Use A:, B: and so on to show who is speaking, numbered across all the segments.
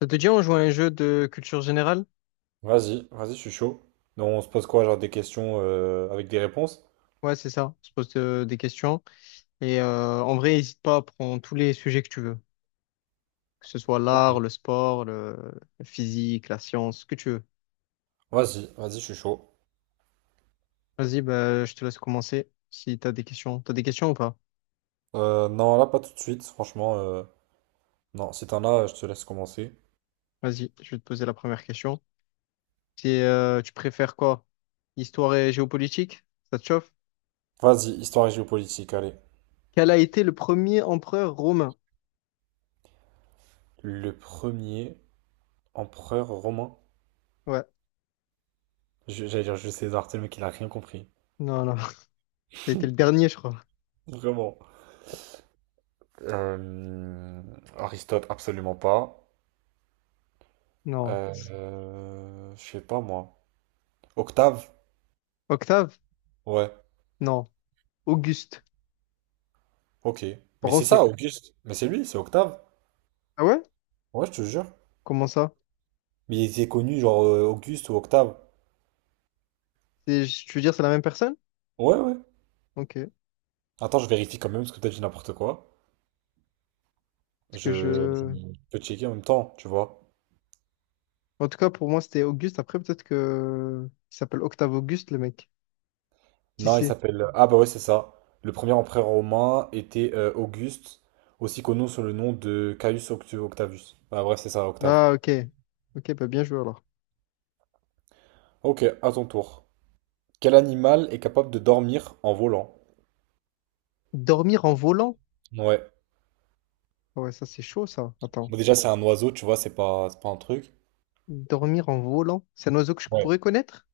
A: Ça te dit, on joue à un jeu de culture générale?
B: Vas-y, vas-y, je suis chaud. Donc, on se pose quoi, genre des questions avec des réponses?
A: Ouais, c'est ça. On se pose des questions. Et en vrai, n'hésite pas à prendre tous les sujets que tu veux. Que ce soit
B: Ok.
A: l'art, le sport, le... la physique, la science, ce que tu veux.
B: Vas-y, vas-y, je suis chaud.
A: Vas-y, bah, je te laisse commencer si tu as des questions. Tu as des questions ou pas?
B: Non, là, pas tout de suite, franchement. Non, si t'en as, je te laisse commencer.
A: Vas-y, je vais te poser la première question. Tu préfères quoi? Histoire et géopolitique? Ça te chauffe?
B: Vas-y, histoire et géopolitique, allez.
A: Quel a été le premier empereur romain?
B: Le premier empereur romain.
A: Ouais.
B: J'allais dire Jules César, c'est le mec, il a rien compris.
A: Non, non. Ça a été le dernier, je crois.
B: Vraiment. Euh, Aristote, absolument pas.
A: Non.
B: Je sais pas, moi. Octave?
A: Octave?
B: Ouais,
A: Non. Auguste.
B: ok.
A: Par
B: Mais c'est
A: contre, il y a-
B: ça, Auguste. Mais c'est lui, c'est Octave.
A: Ah ouais?
B: Ouais, je te jure.
A: Comment ça?
B: Mais il était connu, genre Auguste ou Octave.
A: Tu veux dire c'est la même personne?
B: Ouais, ouais.
A: Ok. Parce
B: Attends, je vérifie quand même, parce que peut-être j'ai n'importe quoi.
A: que
B: Je
A: je.
B: peux checker en même temps, tu vois.
A: En tout cas, pour moi, c'était Auguste. Après, peut-être que. Il s'appelle Octave Auguste, le mec. Qui
B: Non, il
A: c'est?
B: s'appelle. Ah, bah ouais, c'est ça. Le premier empereur romain était Auguste, aussi connu sous le nom de Caius Octavius. Ah, bref, c'est ça, Octave.
A: Ah, ok. Ok, bah bien joué alors.
B: Ok, à ton tour. Quel animal est capable de dormir en volant?
A: Dormir en volant?
B: Ouais.
A: Ah ouais, ça, c'est chaud, ça. Attends.
B: Bon, déjà, c'est un oiseau, tu vois, c'est pas un truc.
A: Dormir en volant? C'est un oiseau que je
B: Ouais.
A: pourrais connaître?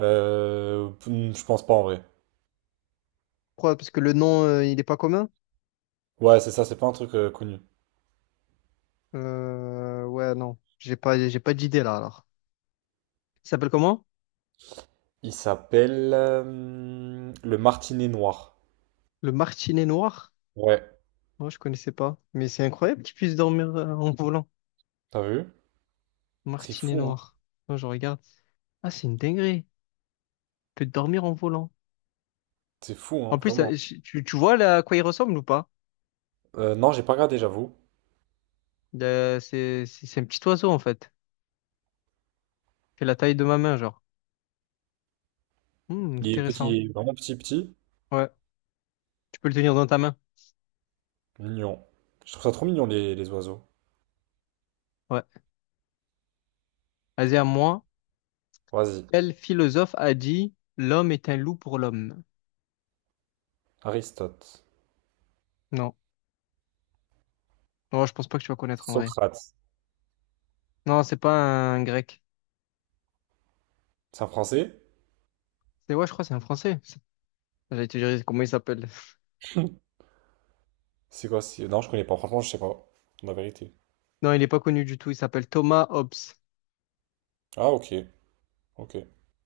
B: Je pense pas en vrai.
A: Pourquoi? Parce que le nom, il est pas commun?
B: Ouais, c'est ça, c'est pas un truc connu.
A: Ouais, non. J'ai pas d'idée là, alors. Il s'appelle comment?
B: Il s'appelle le Martinet Noir.
A: Le martinet noir?
B: Ouais,
A: Moi, je connaissais pas. Mais c'est incroyable qu'il puisse dormir en volant.
B: t'as vu? C'est
A: Martinet
B: fou, hein?
A: noir. Moi, je regarde. Ah, c'est une dinguerie. Tu peux dormir en volant.
B: C'est fou,
A: En
B: hein,
A: plus,
B: vraiment.
A: tu vois là, à quoi il ressemble ou pas?
B: Non, j'ai pas regardé, j'avoue.
A: C'est un petit oiseau en fait. Il fait la taille de ma main, genre. Hmm,
B: Il est petit,
A: intéressant.
B: il est vraiment petit.
A: Ouais. Tu peux le tenir dans ta main.
B: Mignon. Je trouve ça trop mignon, les oiseaux.
A: Ouais. Vas-y, à moi.
B: Vas-y.
A: Quel philosophe a dit l'homme est un loup pour l'homme?
B: Aristote.
A: Non. Non, je pense pas que tu vas connaître en vrai.
B: Socrate.
A: Non, c'est pas un grec.
B: C'est un français?
A: C'est ouais, je crois que c'est un français. C'est- J'allais te dire comment il s'appelle.
B: Non, je connais pas. Franchement, je sais pas. La vérité.
A: Non, il est pas connu du tout. Il s'appelle Thomas Hobbes.
B: Ah, ok. Ok.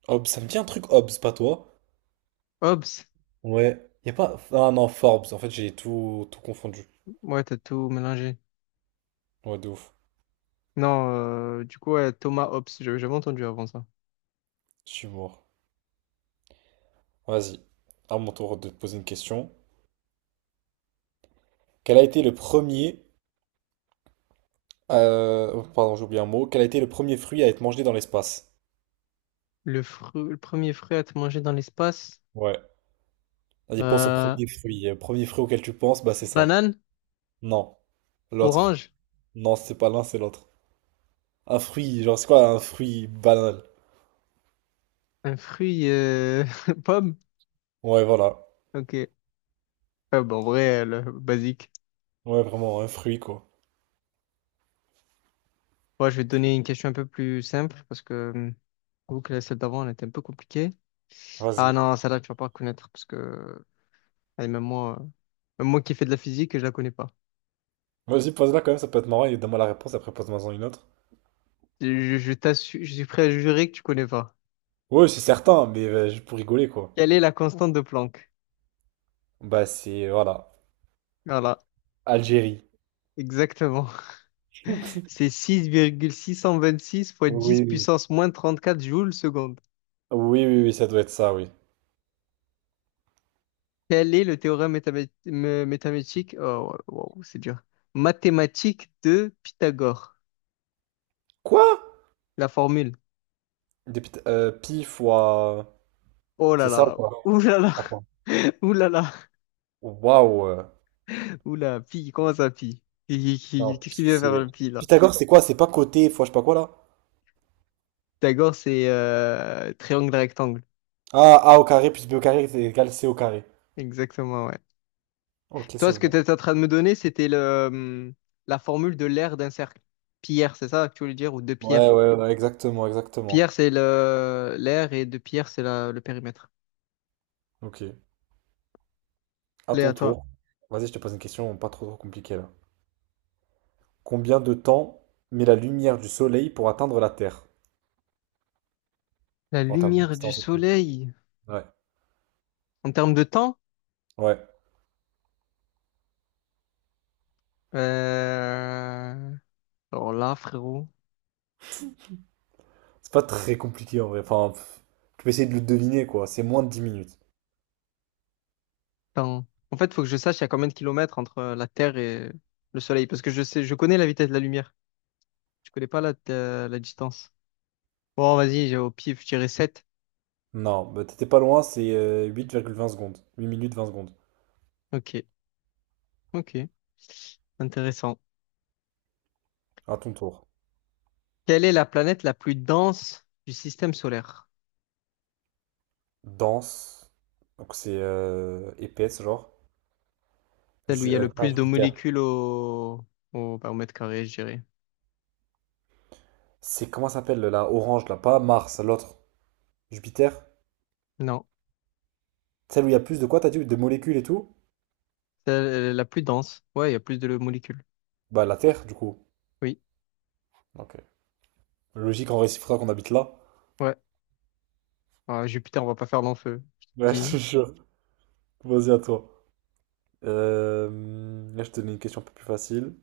B: Hobbes, ça me dit un truc, Hobbes, pas toi?
A: Hobbes?
B: Ouais. Y a pas. Ah non, Forbes. En fait, j'ai tout confondu.
A: Ouais, t'as tout mélangé.
B: Ouais, de ouf.
A: Non, du coup, ouais, Thomas Hobbes, j'avais jamais entendu avant ça.
B: Je suis mort. Vas-y, à mon tour de te poser une question. Quel a été le premier... oh, Pardon, j'ai oublié un mot. Quel a été le premier fruit à être mangé dans l'espace?
A: Le premier fruit à être mangé dans l'espace,
B: Ouais. Vas-y, pense au
A: euh,
B: premier fruit. Le premier fruit auquel tu penses, bah c'est ça.
A: banane,
B: Non. L'autre.
A: orange,
B: Non, c'est pas l'un, c'est l'autre. Un fruit, genre c'est quoi un fruit banal?
A: un fruit, euh, pomme.
B: Ouais, voilà.
A: Ok. Ouais, bon, en vrai, le basique.
B: Ouais, vraiment, un fruit quoi.
A: Moi, je vais te donner une question un peu plus simple parce que, j'avoue que la celle d'avant, elle était un peu compliquée. Ah
B: Vas-y.
A: non, celle-là, tu vas pas reconnaître parce que, allez, même moi qui fais de la physique, je la connais pas.
B: Vas-y, pose-la quand même, ça peut être marrant et donne-moi la réponse, après pose-moi-en une autre.
A: Je t'assure, je suis prêt à jurer que tu connais pas.
B: Ouais, c'est certain, mais juste pour rigoler quoi.
A: Quelle est la constante de Planck?
B: Bah c'est... Voilà.
A: Voilà,
B: Algérie.
A: exactement. C'est six virgule six cent vingt-six fois 10
B: Oui, oui.
A: puissance moins 34 joules seconde.
B: Oui, oui, oui, ça doit être ça, oui.
A: Quel est le théorème métamétique. Oh, wow, wow, c'est dur. Mathématique de Pythagore.
B: Quoi?
A: La formule.
B: Pi fois...
A: Oh là
B: C'est ça ou
A: là.
B: quoi?
A: Ouh là là.
B: Attends.
A: Ouh là là.
B: Waouh!
A: Ouh là. Pi. Comment ça, pi?
B: Non,
A: Qu'est-ce
B: pi
A: qu'il vient faire
B: c'est...
A: le pi là?
B: Pythagore c'est quoi? C'est pas côté fois je sais pas quoi là?
A: Pythagore, c'est triangle rectangle.
B: Ah, a au carré plus b au carré c'est égal c au carré.
A: Exactement, ouais.
B: Ok, c'est
A: Toi, ce que tu
B: bon.
A: étais en train de me donner, c'était la formule de l'aire d'un cercle. Pierre, c'est ça que tu voulais dire? Ou de Pierre.
B: Ouais, ouais, ouais, exactement, exactement.
A: Pierre, c'est le l'air et de pierre, le périmètre.
B: Ok. À
A: Allez, à
B: ton
A: toi.
B: tour. Vas-y, je te pose une question pas trop compliquée là. Combien de temps met la lumière du soleil pour atteindre la Terre?
A: La
B: En termes de
A: lumière du
B: distance et tout.
A: soleil.
B: Ouais.
A: En termes de temps,
B: Ouais.
A: euh, alors là, frérot,
B: C'est pas très compliqué en vrai. Enfin, pff, tu peux essayer de le deviner quoi. C'est moins de 10 minutes.
A: temps. En fait, faut que je sache il y a combien de kilomètres entre la Terre et le soleil, parce que je sais, je connais la vitesse de la lumière. Je connais pas la, la distance. Bon, vas-y, j'ai au pif, je dirais 7.
B: Non, bah, t'étais pas loin, c'est huit virgule vingt secondes. Huit minutes 20 secondes.
A: Ok, ok, intéressant.
B: À ton tour.
A: Quelle est la planète la plus dense du système solaire?
B: Dense. Donc c'est épaisse, genre.
A: Celle où il y a le
B: Pas
A: plus de
B: Jupiter.
A: molécules bah, au mètre carré, je dirais.
B: C'est comment ça s'appelle la orange là? Pas Mars, l'autre. Jupiter?
A: Non,
B: Celle où il y a plus de quoi, t'as dit? De molécules et tout?
A: c'est la plus dense. Ouais, il y a plus de molécules.
B: Bah la Terre, du coup.
A: Oui,
B: Ok. Logique en réciproque qu'on habite là.
A: ouais. Ah, Jupiter, on va pas faire long feu. Je te
B: Ouais, je te
A: dis.
B: jure. Vas-y à toi. Là, je te donne une question un peu plus facile.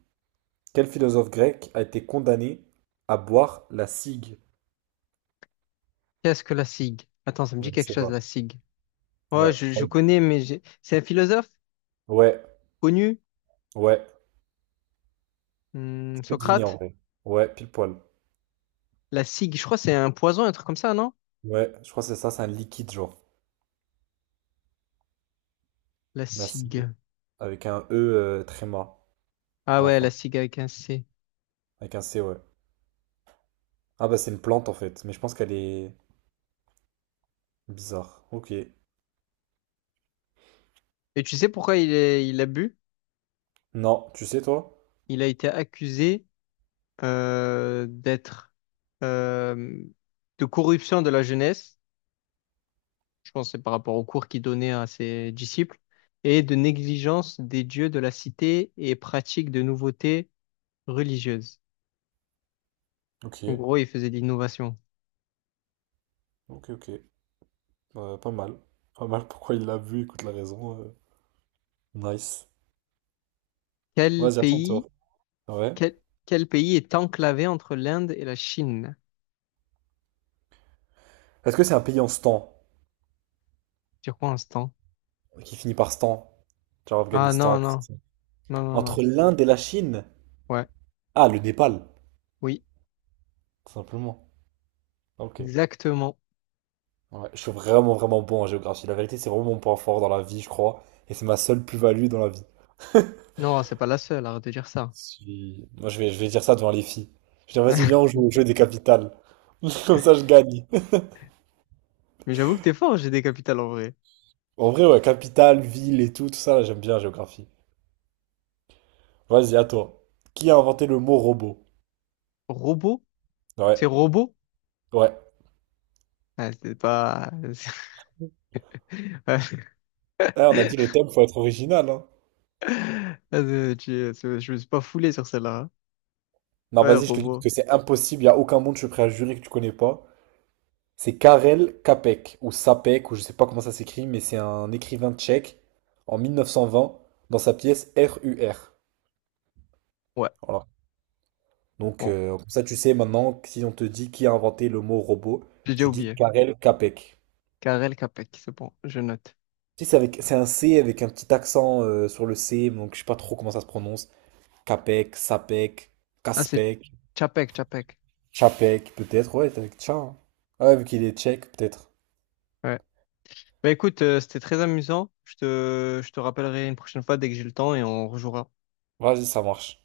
B: Quel philosophe grec a été condamné à boire la cigue?
A: Qu'est-ce que la SIG? Attends, ça me
B: Je
A: dit
B: ne
A: quelque
B: sais
A: chose,
B: pas.
A: la SIG. Ouais,
B: Ouais.
A: je connais, mais j'ai- c'est un philosophe
B: Ouais,
A: connu.
B: ouais,
A: Hmm,
B: tu peux deviner en
A: Socrate.
B: vrai. Ouais, pile poil.
A: La SIG, je crois que c'est un poison, un truc comme ça, non?
B: Ouais, je crois que c'est ça, c'est un liquide genre.
A: La
B: Nassif.
A: SIG.
B: Avec un E tréma
A: Ah
B: à la
A: ouais, la
B: fin.
A: SIG avec un C.
B: Avec un C, ouais. Ah bah c'est une plante en fait, mais je pense qu'elle est bizarre. Ok.
A: Et tu sais pourquoi il a bu?
B: Non, tu sais toi?
A: Il a été accusé d'être euh, de corruption de la jeunesse. Je pense que c'est par rapport aux cours qu'il donnait à ses disciples, et de négligence des dieux de la cité et pratique de nouveautés religieuses.
B: Ok,
A: En gros, il faisait de l'innovation.
B: ok, ok. Pas mal. Pas mal, pourquoi il l'a vu, écoute la raison. Nice.
A: Quel
B: Vas-y, à ton
A: pays,
B: tour. Ouais.
A: quel, quel pays est enclavé entre l'Inde et la Chine?
B: Est-ce que c'est un pays en stan?
A: Sur quoi instant?
B: Qui finit par stan? Genre
A: Ah
B: Afghanistan.
A: non,
B: Tout
A: non,
B: ça.
A: non, non, non.
B: Entre l'Inde et la Chine?
A: Ouais,
B: Ah, le Népal.
A: oui,
B: Tout simplement. Ok.
A: exactement.
B: Ouais, je suis vraiment bon en géographie. La vérité, c'est vraiment mon point fort dans la vie, je crois. Et c'est ma seule plus-value dans la vie.
A: Non, c'est pas la seule, arrête de dire ça.
B: Moi, je vais dire ça devant les filles. Je dis, vas-y, viens, on joue au jeu des capitales. Comme ça, je gagne.
A: Mais j'avoue que t'es fort, j'ai des capitales en vrai.
B: En vrai, ouais, capitale, ville et tout, tout ça, là, j'aime bien la géographie. Vas-y, à toi. Qui a inventé le mot robot?
A: Robot?
B: Ouais,
A: C'est robot?
B: ouais.
A: Ah, c'est pas...
B: Eh, on a dit le thème, faut être original, hein.
A: Ouais, je me suis pas foulé sur celle-là, hein.
B: Non,
A: Ouais,
B: vas-y, je te dis parce
A: robot.
B: que c'est impossible, il a aucun monde, je suis prêt à jurer que tu connais pas. C'est Karel Čapek ou Sapek ou je sais pas comment ça s'écrit, mais c'est un écrivain tchèque en 1920 dans sa pièce RUR.
A: Ouais,
B: Voilà. Donc
A: bon,
B: comme ça tu sais maintenant que si on te dit qui a inventé le mot robot,
A: j'ai déjà
B: tu dis
A: oublié.
B: Karel Čapek.
A: Karel Čapek, c'est bon, je note.
B: Tu c'est avec c'est un C avec un petit accent sur le C, donc je sais pas trop comment ça se prononce. Kapek, Sapek,
A: Ah, c'est
B: Kaspek,
A: Čapek, Čapek.
B: Chapek peut-être. Ouais, c'est avec Tcha. Hein. Ouais, vu qu'il est tchèque peut-être.
A: Ouais. Bah écoute, c'était très amusant. Je te rappellerai une prochaine fois dès que j'ai le temps et on rejouera.
B: Vas-y, ça marche.